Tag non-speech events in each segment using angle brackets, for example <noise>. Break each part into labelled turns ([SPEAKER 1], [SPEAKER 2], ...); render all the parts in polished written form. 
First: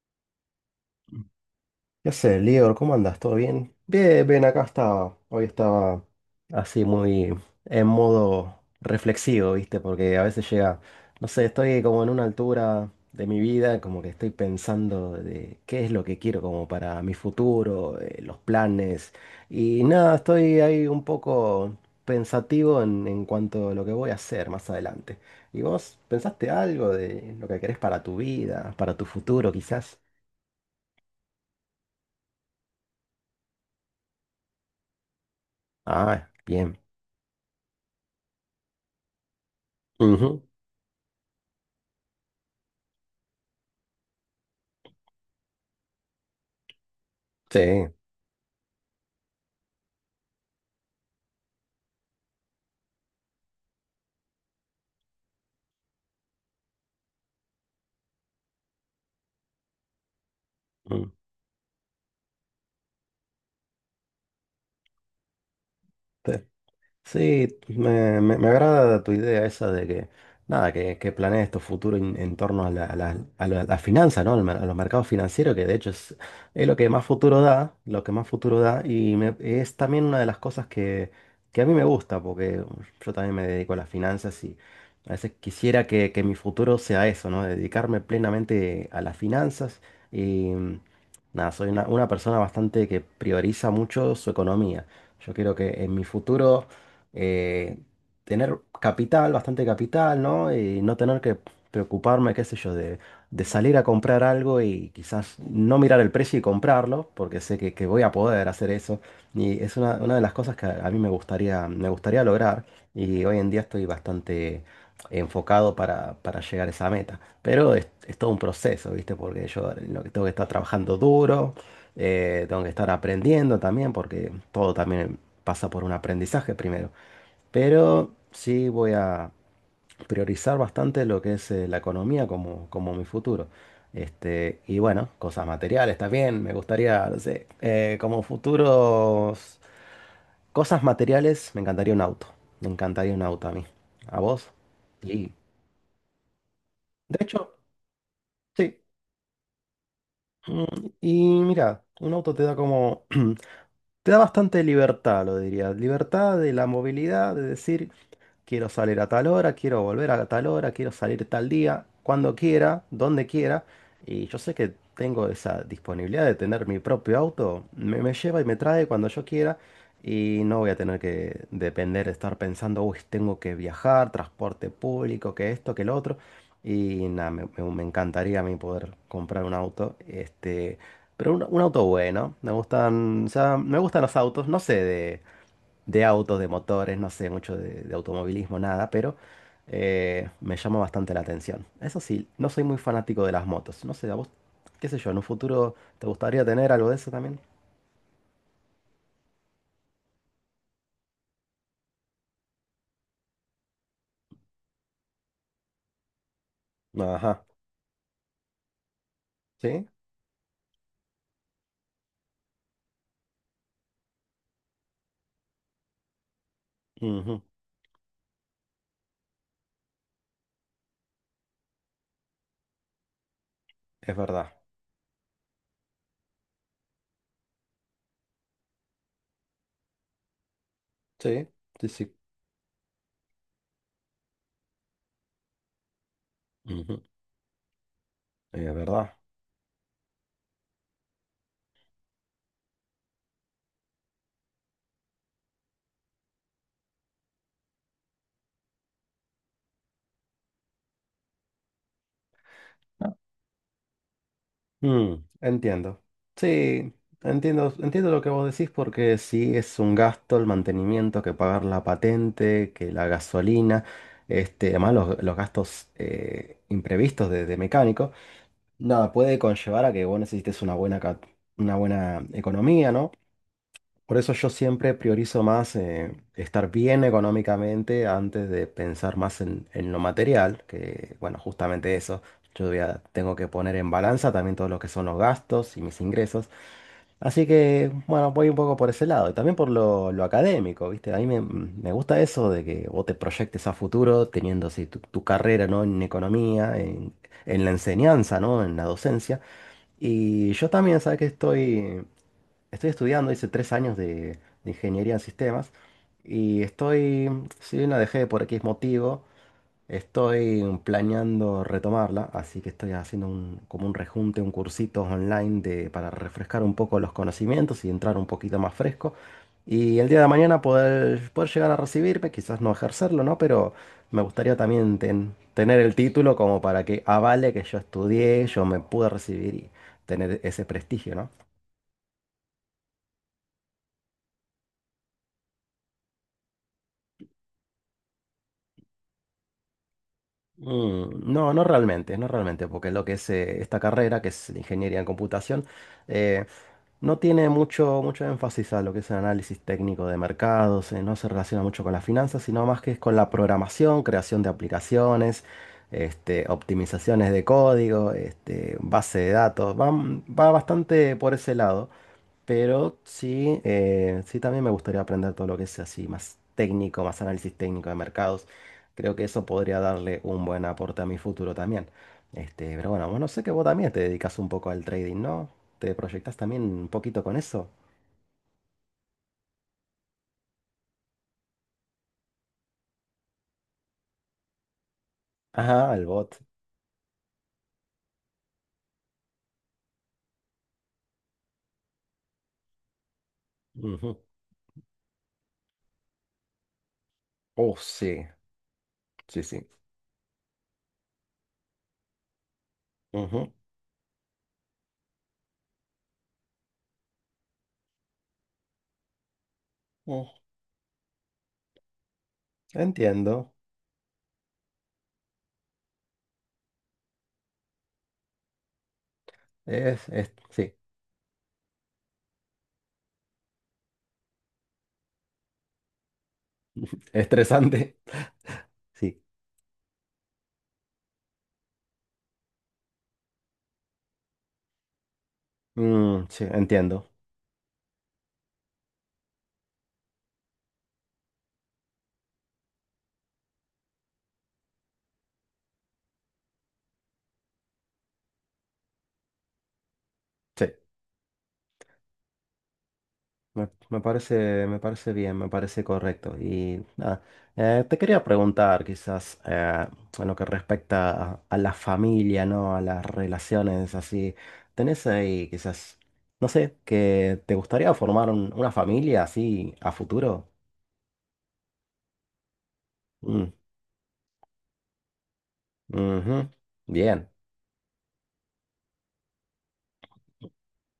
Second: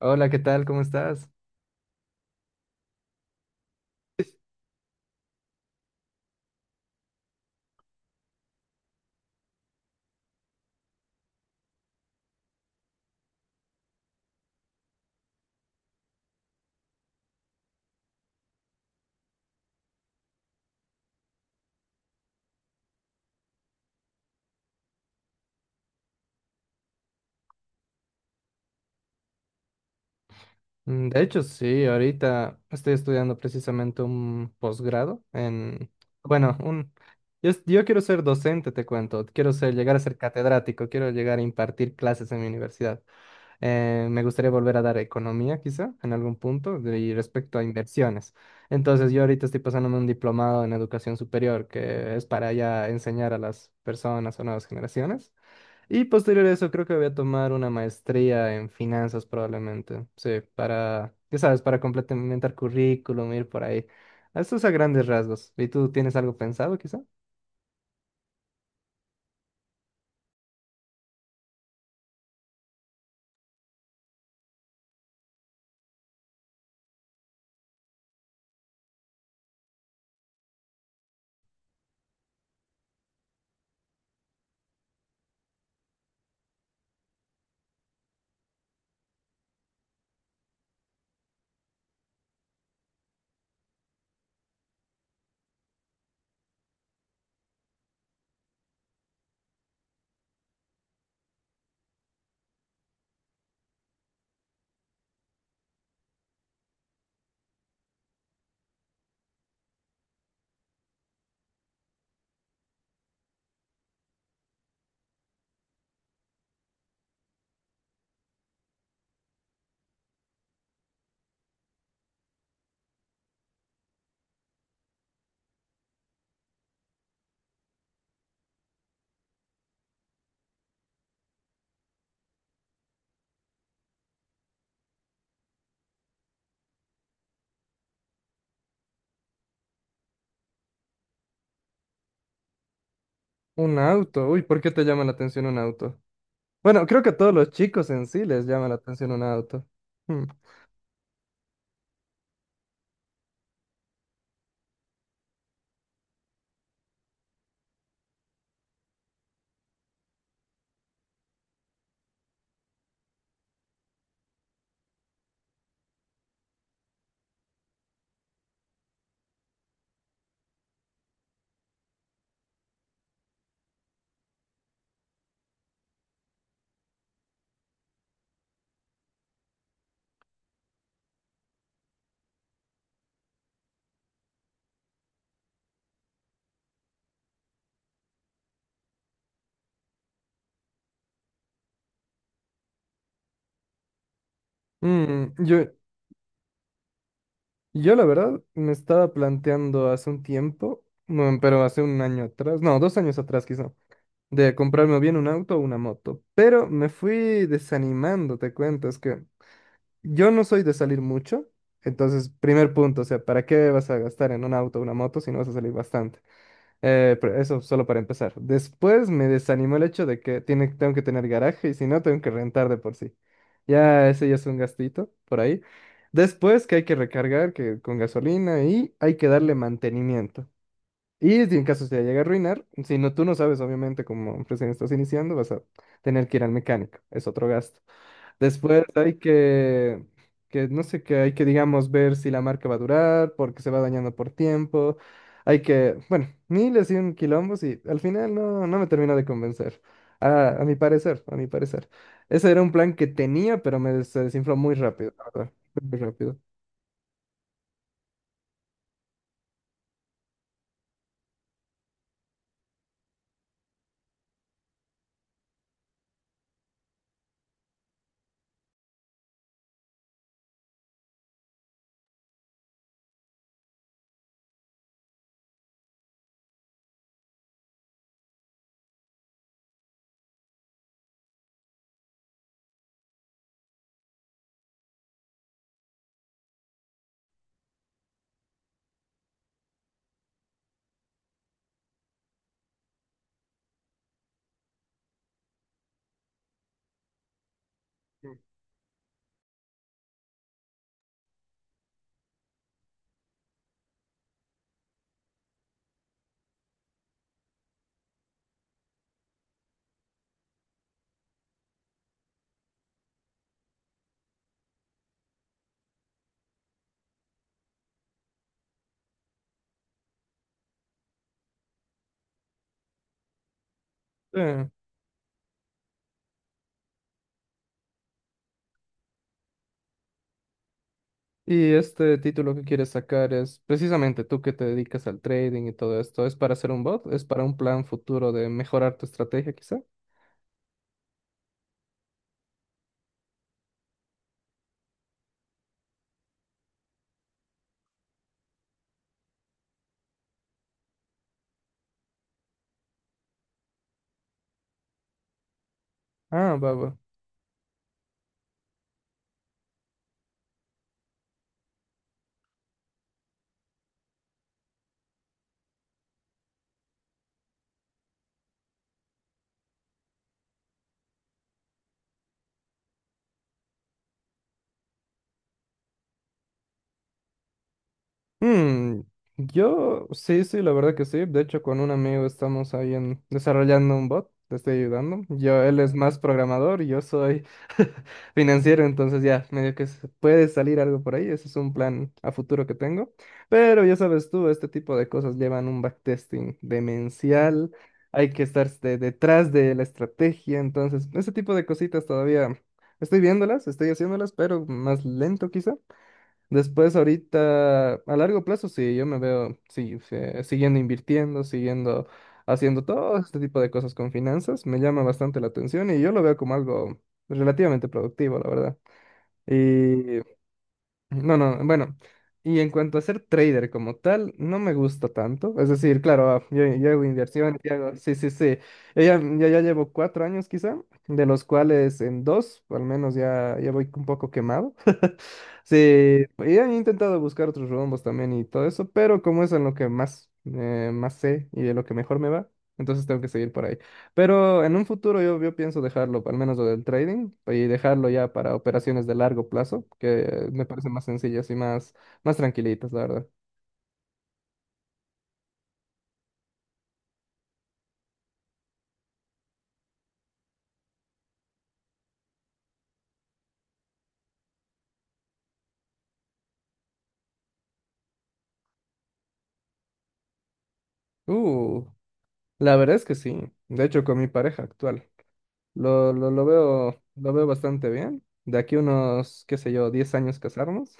[SPEAKER 1] Hola, ¿qué tal? ¿Cómo estás?
[SPEAKER 2] ¿Qué haces, Lior? ¿Cómo andas? ¿Todo bien? Bien, bien, acá estaba. Hoy estaba así muy en modo reflexivo, ¿viste? Porque a veces llega, no sé, estoy como en una altura de mi vida, como que estoy pensando de qué es lo que quiero como para mi futuro, los planes. Y nada, estoy ahí un poco pensativo en cuanto a lo que voy a hacer más adelante. ¿Y vos pensaste algo de lo que querés para tu vida, para tu futuro quizás?
[SPEAKER 1] Mm, de hecho, sí, ahorita estoy estudiando precisamente un posgrado en,
[SPEAKER 2] Ah,
[SPEAKER 1] bueno,
[SPEAKER 2] bien.
[SPEAKER 1] yo quiero ser docente, te cuento, llegar a ser
[SPEAKER 2] Ujú.
[SPEAKER 1] catedrático, quiero llegar a impartir clases en mi universidad. Me gustaría volver a dar economía, quizá, en algún punto, y respecto
[SPEAKER 2] Sí,
[SPEAKER 1] a inversiones. Entonces, yo ahorita estoy pasándome un diplomado en educación superior, que es para ya enseñar a las personas o nuevas generaciones. Y posterior a eso, creo que voy a tomar una maestría en finanzas probablemente. Sí,
[SPEAKER 2] mm,
[SPEAKER 1] para, ya sabes, para complementar currículum, ir por ahí. Esto es a grandes rasgos. ¿Y tú tienes
[SPEAKER 2] sí.
[SPEAKER 1] algo pensado, quizá?
[SPEAKER 2] Sí, me agrada tu idea esa de nada, que planees tu futuro en torno a la finanza, ¿no? A los mercados financieros, que de hecho es lo que más futuro da, lo que más futuro da, es también una de las cosas que a mí me gusta, porque yo también me dedico a las finanzas y a veces quisiera que mi futuro sea eso, ¿no? Dedicarme plenamente a las finanzas y, nada, soy una persona bastante que prioriza mucho su economía. Yo quiero que en mi futuro eh, tener capital, bastante capital, ¿no? Y no tener que preocuparme, qué sé yo, de salir a comprar algo y quizás no mirar el precio y comprarlo, porque sé que voy a poder hacer eso. Y es una de las cosas que a mí me gustaría lograr. Y hoy en día estoy bastante enfocado para llegar a esa meta. Pero es todo un proceso, ¿viste? Porque yo lo que tengo que estar trabajando duro, tengo que estar aprendiendo también, porque todo también pasa por un aprendizaje primero. Pero sí voy a priorizar bastante lo que es la economía como, como mi futuro. Este, y bueno, cosas materiales también. Me gustaría, no sé, como futuros cosas materiales, me encantaría un auto. Me encantaría un auto a mí.
[SPEAKER 1] Un
[SPEAKER 2] ¿A
[SPEAKER 1] auto. Uy,
[SPEAKER 2] vos?
[SPEAKER 1] ¿por qué te llama la
[SPEAKER 2] Y
[SPEAKER 1] atención un auto? Bueno, creo que a
[SPEAKER 2] de
[SPEAKER 1] todos los
[SPEAKER 2] hecho,
[SPEAKER 1] chicos en sí les llama la
[SPEAKER 2] sí.
[SPEAKER 1] atención un auto. Hmm.
[SPEAKER 2] Mm, Y mira, un auto te da como, <clears throat> te da bastante libertad, lo diría. Libertad de la movilidad, de decir. Quiero salir a tal hora, quiero volver a tal hora, quiero salir tal día, cuando quiera, donde quiera. Y yo sé que tengo esa disponibilidad de tener mi propio auto. Me lleva y me trae cuando yo quiera. Y no voy a tener que depender de estar pensando, uy, tengo que viajar, transporte público, que esto, que lo otro. Y nada, me encantaría a mí poder comprar un auto. Este, pero un auto bueno. Me gustan, o sea, me gustan los autos. No sé de autos, de motores, no sé mucho de automovilismo, nada, pero me llama bastante la atención. Eso sí, no soy muy fanático de las motos. No sé, a vos, qué sé yo, en un
[SPEAKER 1] Mm, yo,
[SPEAKER 2] futuro te gustaría tener algo de eso también.
[SPEAKER 1] yo la verdad me estaba planteando hace un tiempo, bueno, pero hace un año atrás, no, 2 años atrás quizá, de comprarme o bien un auto o una moto. Pero me fui
[SPEAKER 2] Ajá,
[SPEAKER 1] desanimando, te cuento, es que
[SPEAKER 2] sí,
[SPEAKER 1] yo no soy de salir mucho. Entonces, primer punto, o sea, ¿para qué vas a gastar en un auto o una moto si no vas a salir bastante? Pero
[SPEAKER 2] ujú.
[SPEAKER 1] eso solo para empezar. Después me desanimó el hecho de que tengo que tener garaje y si no, tengo que rentar de por sí. Ya
[SPEAKER 2] Es
[SPEAKER 1] ese ya es
[SPEAKER 2] verdad.
[SPEAKER 1] un gastito por ahí. Después que hay que recargar que con gasolina y hay que darle mantenimiento. Y
[SPEAKER 2] Sí,
[SPEAKER 1] si en caso
[SPEAKER 2] sí,
[SPEAKER 1] se
[SPEAKER 2] sí,
[SPEAKER 1] llega a arruinar, si no, tú no sabes, obviamente, como recién estás iniciando, vas a tener que ir al mecánico.
[SPEAKER 2] ujú.
[SPEAKER 1] Es otro gasto.
[SPEAKER 2] Es
[SPEAKER 1] Después
[SPEAKER 2] verdad.
[SPEAKER 1] hay que no sé qué, hay que, digamos, ver si la marca va a durar, porque se va dañando por tiempo. Hay que, bueno, miles y un quilombos y al final no, no me terminó de convencer. A mi parecer, a mi parecer. Ese era un plan que tenía, pero se desinfló muy rápido,
[SPEAKER 2] Mm,
[SPEAKER 1] la verdad. Muy
[SPEAKER 2] entiendo.
[SPEAKER 1] rápido.
[SPEAKER 2] Sí, entiendo, entiendo lo que vos decís porque sí es un gasto el mantenimiento, que pagar la patente, que la gasolina, este, además los gastos imprevistos de mecánico. Nada, puede conllevar a que vos necesites una buena, una buena economía, ¿no? Por eso yo siempre priorizo más, estar bien económicamente antes de pensar más en lo material, que bueno, justamente eso, tengo que poner en balanza también todo lo que son los gastos y mis ingresos. Así que bueno, voy un poco por ese lado y también por lo académico, ¿viste? A mí me gusta eso de que vos te proyectes a futuro teniendo así tu carrera, ¿no? En economía, en la enseñanza, ¿no? En la docencia. Y yo también, ¿sabes que estoy? Estoy estudiando, hice 3 años de ingeniería en sistemas y estoy, si bien la dejé por X motivo, estoy planeando retomarla, así que estoy haciendo un, como un rejunte, un cursito online de, para refrescar un poco los conocimientos y entrar un poquito más fresco. Y el día de mañana poder llegar a recibirme, quizás no ejercerlo, ¿no? Pero me
[SPEAKER 1] Sí.
[SPEAKER 2] gustaría también tener el título como para que avale que yo estudié, yo me pude recibir y tener ese prestigio, ¿no?
[SPEAKER 1] ¿Y este título que quieres sacar es precisamente tú que te dedicas al trading y todo esto? ¿Es para hacer un bot? ¿Es para un plan futuro de mejorar tu estrategia quizá?
[SPEAKER 2] Mm, no, no realmente, no realmente, porque lo que es, esta carrera, que es la ingeniería en computación, eh, no tiene mucho, mucho énfasis a lo que es el análisis técnico de mercados, no se relaciona mucho con las finanzas, sino más que es con la programación, creación de aplicaciones, este,
[SPEAKER 1] Ah, va, va.
[SPEAKER 2] optimizaciones de código, este, base de datos, va, va bastante por ese lado. Pero sí, sí también me gustaría aprender todo lo que es así, más técnico, más análisis técnico de mercados. Creo que eso podría darle un buen aporte a mi futuro también. Este, pero bueno, bueno, sé que vos también te dedicas un poco al trading, ¿no? ¿Te proyectas también un poquito con eso?
[SPEAKER 1] Hmm, yo sí, sí, la verdad que sí. De hecho, con un amigo estamos ahí en, desarrollando un bot, te estoy ayudando. Yo, él es
[SPEAKER 2] Ajá, el
[SPEAKER 1] más
[SPEAKER 2] bot.
[SPEAKER 1] programador y yo soy <laughs> financiero, entonces ya, medio que puede salir algo por ahí. Ese es un plan a futuro que tengo. Pero ya
[SPEAKER 2] Ujú.
[SPEAKER 1] sabes tú, este tipo de cosas llevan un backtesting demencial.
[SPEAKER 2] Oh, sí,
[SPEAKER 1] Hay que estar
[SPEAKER 2] sí,
[SPEAKER 1] detrás
[SPEAKER 2] sí.
[SPEAKER 1] de la estrategia. Entonces, ese tipo de cositas todavía estoy
[SPEAKER 2] Ujú.
[SPEAKER 1] viéndolas, estoy haciéndolas, pero más lento quizá. Después, ahorita, a largo plazo, sí, yo me veo sí, sí,
[SPEAKER 2] Mm,
[SPEAKER 1] siguiendo invirtiendo, siguiendo haciendo todo este
[SPEAKER 2] entiendo.
[SPEAKER 1] tipo de cosas con finanzas. Me llama bastante la atención y yo lo veo como algo relativamente productivo, la verdad. Y
[SPEAKER 2] Es, sí,
[SPEAKER 1] no, no, bueno. Y en cuanto a ser trader como tal, no me gusta tanto. Es decir, claro, yo hago inversión, yo hago,
[SPEAKER 2] estresante.
[SPEAKER 1] sí,
[SPEAKER 2] <laughs>
[SPEAKER 1] sí, sí. Yo ya,
[SPEAKER 2] Sí,
[SPEAKER 1] yo ya llevo 4 años quizá, de los cuales en dos, al menos ya, ya voy un poco quemado. Sí, y
[SPEAKER 2] mm, sí,
[SPEAKER 1] he
[SPEAKER 2] entiendo.
[SPEAKER 1] intentado buscar otros rombos también y todo eso, pero como es en lo que más, más sé y de lo que mejor me va, entonces tengo que seguir por ahí. Pero en un futuro yo, yo pienso dejarlo, al menos lo del trading, y dejarlo ya para operaciones de largo plazo, que me
[SPEAKER 2] Sí.
[SPEAKER 1] parecen más sencillas y más, más tranquilitas, la verdad.
[SPEAKER 2] Me, me parece bien, me parece correcto. Y nada, te quería preguntar quizás, en lo que respecta a la familia, ¿no? A las relaciones así. ¿Tenés ahí quizás, no sé, que te gustaría formar una familia así a futuro?
[SPEAKER 1] Uh, la verdad es que sí.
[SPEAKER 2] Mm,
[SPEAKER 1] De hecho, con mi pareja actual,
[SPEAKER 2] ujú. Bien,
[SPEAKER 1] lo veo bastante bien. De aquí unos, qué sé yo, 10 años casarnos.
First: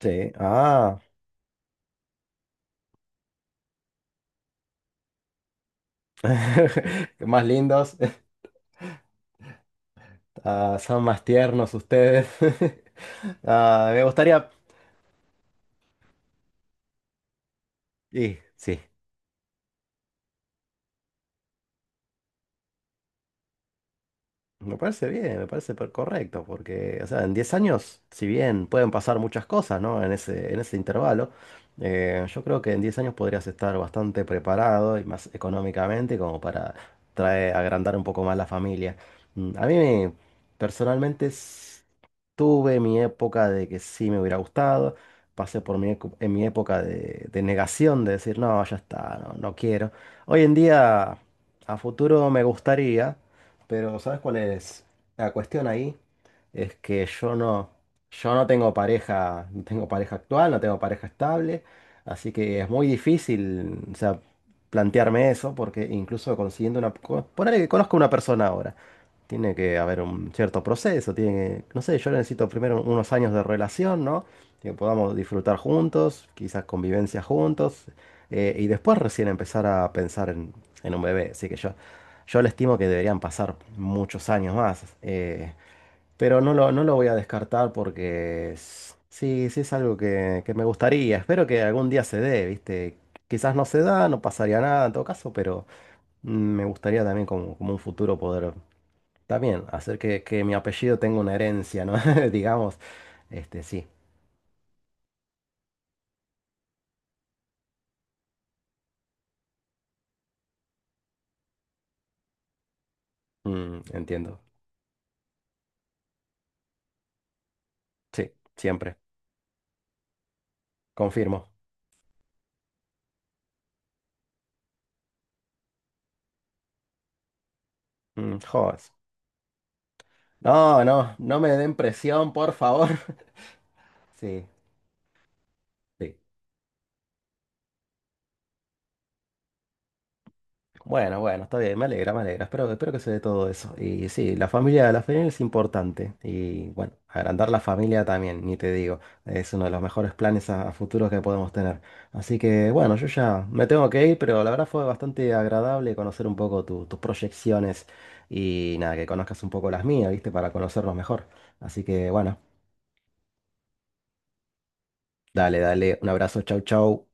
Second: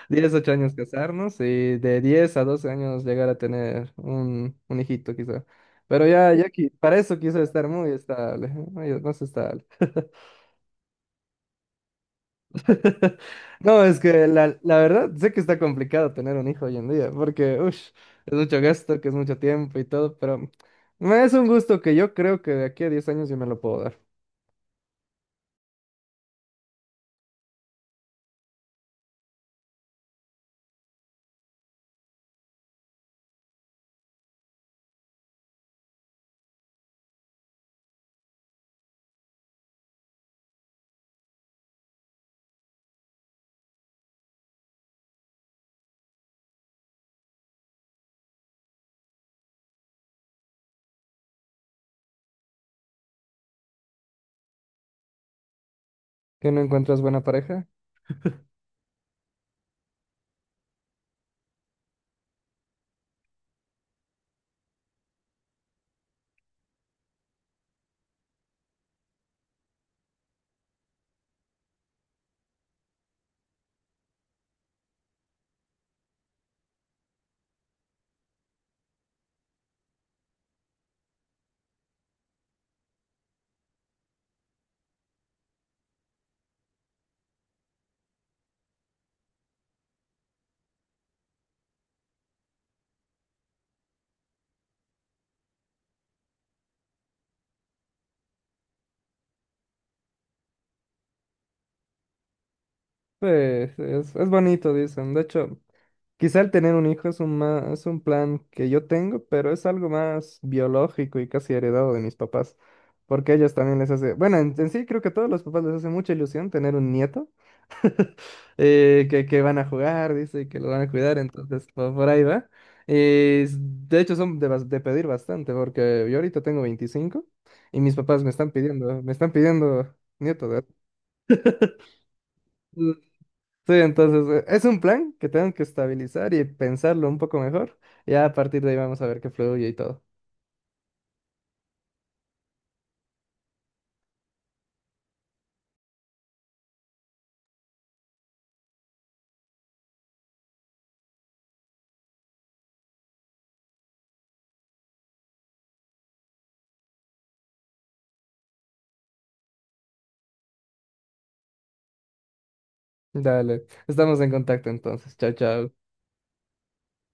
[SPEAKER 2] sí.
[SPEAKER 1] 10 8 años
[SPEAKER 2] Ah,
[SPEAKER 1] casarnos y de 10 a 12 años llegar a tener un hijito quizá. Pero para
[SPEAKER 2] <laughs>
[SPEAKER 1] eso quiso
[SPEAKER 2] más
[SPEAKER 1] estar muy
[SPEAKER 2] lindos,
[SPEAKER 1] estable, más estable.
[SPEAKER 2] <laughs> ah, son más tiernos ustedes. <laughs>
[SPEAKER 1] <laughs> No,
[SPEAKER 2] Ah,
[SPEAKER 1] es
[SPEAKER 2] me
[SPEAKER 1] que
[SPEAKER 2] gustaría...
[SPEAKER 1] la verdad sé que está complicado tener un hijo hoy en día, porque es
[SPEAKER 2] Sí,
[SPEAKER 1] mucho
[SPEAKER 2] sí.
[SPEAKER 1] gasto, que es mucho tiempo y todo, pero es un gusto que yo creo que de aquí a 10 años yo me lo puedo dar.
[SPEAKER 2] Me parece bien, correcto, porque, o sea, en 10 años, si bien pueden pasar muchas cosas, ¿no? En ese intervalo, yo creo que en 10 años podrías estar bastante preparado y más económicamente como para traer, agrandar un poco más la familia. Mm, personalmente, tuve mi época de que sí me hubiera gustado, pasé por mi, en mi época de negación, de decir, no, ya está, no, no quiero. Hoy en día, a futuro me gustaría. Pero ¿sabes cuál es la cuestión ahí?
[SPEAKER 1] ¿Que no
[SPEAKER 2] Es
[SPEAKER 1] encuentras
[SPEAKER 2] que
[SPEAKER 1] buena pareja?
[SPEAKER 2] yo no tengo pareja, no tengo pareja actual, no tengo pareja estable, así que es muy difícil, o sea, plantearme eso, porque incluso consiguiendo una, ponele que conozco a una persona ahora, tiene que haber un cierto proceso, tiene que, no sé, yo necesito primero unos años de relación, ¿no? Que podamos disfrutar juntos, quizás convivencia juntos, y después recién empezar a pensar en un bebé, así que yo le estimo que deberían pasar muchos años más, pero no lo voy a descartar porque sí, sí es algo que me gustaría. Espero que algún día se dé, ¿viste? Quizás no se da, no pasaría nada en todo caso, pero mm, me gustaría también como, como un futuro poder también hacer que mi apellido tenga una herencia, ¿no? <laughs> Digamos,
[SPEAKER 1] Sí,
[SPEAKER 2] este,
[SPEAKER 1] sí,
[SPEAKER 2] sí.
[SPEAKER 1] es bonito, dicen. De hecho, quizá el tener un hijo es un, es un plan que yo tengo, pero es algo más biológico y casi heredado de mis papás, porque a ellos también
[SPEAKER 2] Mm,
[SPEAKER 1] les hace, bueno,
[SPEAKER 2] entiendo.
[SPEAKER 1] en sí creo que a todos los papás les hace mucha ilusión tener un nieto,
[SPEAKER 2] Sí, siempre,
[SPEAKER 1] que van a jugar, dice, y que lo van a cuidar,
[SPEAKER 2] confirmo.
[SPEAKER 1] entonces por ahí va. De hecho son de, de pedir bastante, porque yo ahorita tengo 25 y mis papás
[SPEAKER 2] Mm, jodas.
[SPEAKER 1] me están pidiendo nieto, ¿verdad?
[SPEAKER 2] No, no, no me den presión, por favor. <laughs>
[SPEAKER 1] Sí, entonces
[SPEAKER 2] Sí.
[SPEAKER 1] es un plan que tengo que
[SPEAKER 2] Sí.
[SPEAKER 1] estabilizar y pensarlo un poco mejor. Ya a partir de ahí vamos a ver qué fluye y todo.
[SPEAKER 2] Bueno, bueno, está bien, me alegra, me alegra. Espero, espero que se dé todo eso. Y sí, la familia es importante. Y bueno, agrandar la familia también, ni te digo. Es uno de los mejores planes a futuro que podemos tener. Así que bueno, yo ya me tengo que ir, pero la verdad fue bastante agradable conocer un poco tus proyecciones y nada, que conozcas un poco las mías, ¿viste? Para conocernos mejor. Así que bueno,
[SPEAKER 1] Dale, estamos en contacto entonces. Chao,
[SPEAKER 2] dale,
[SPEAKER 1] chao.
[SPEAKER 2] dale, un abrazo, chau, chau.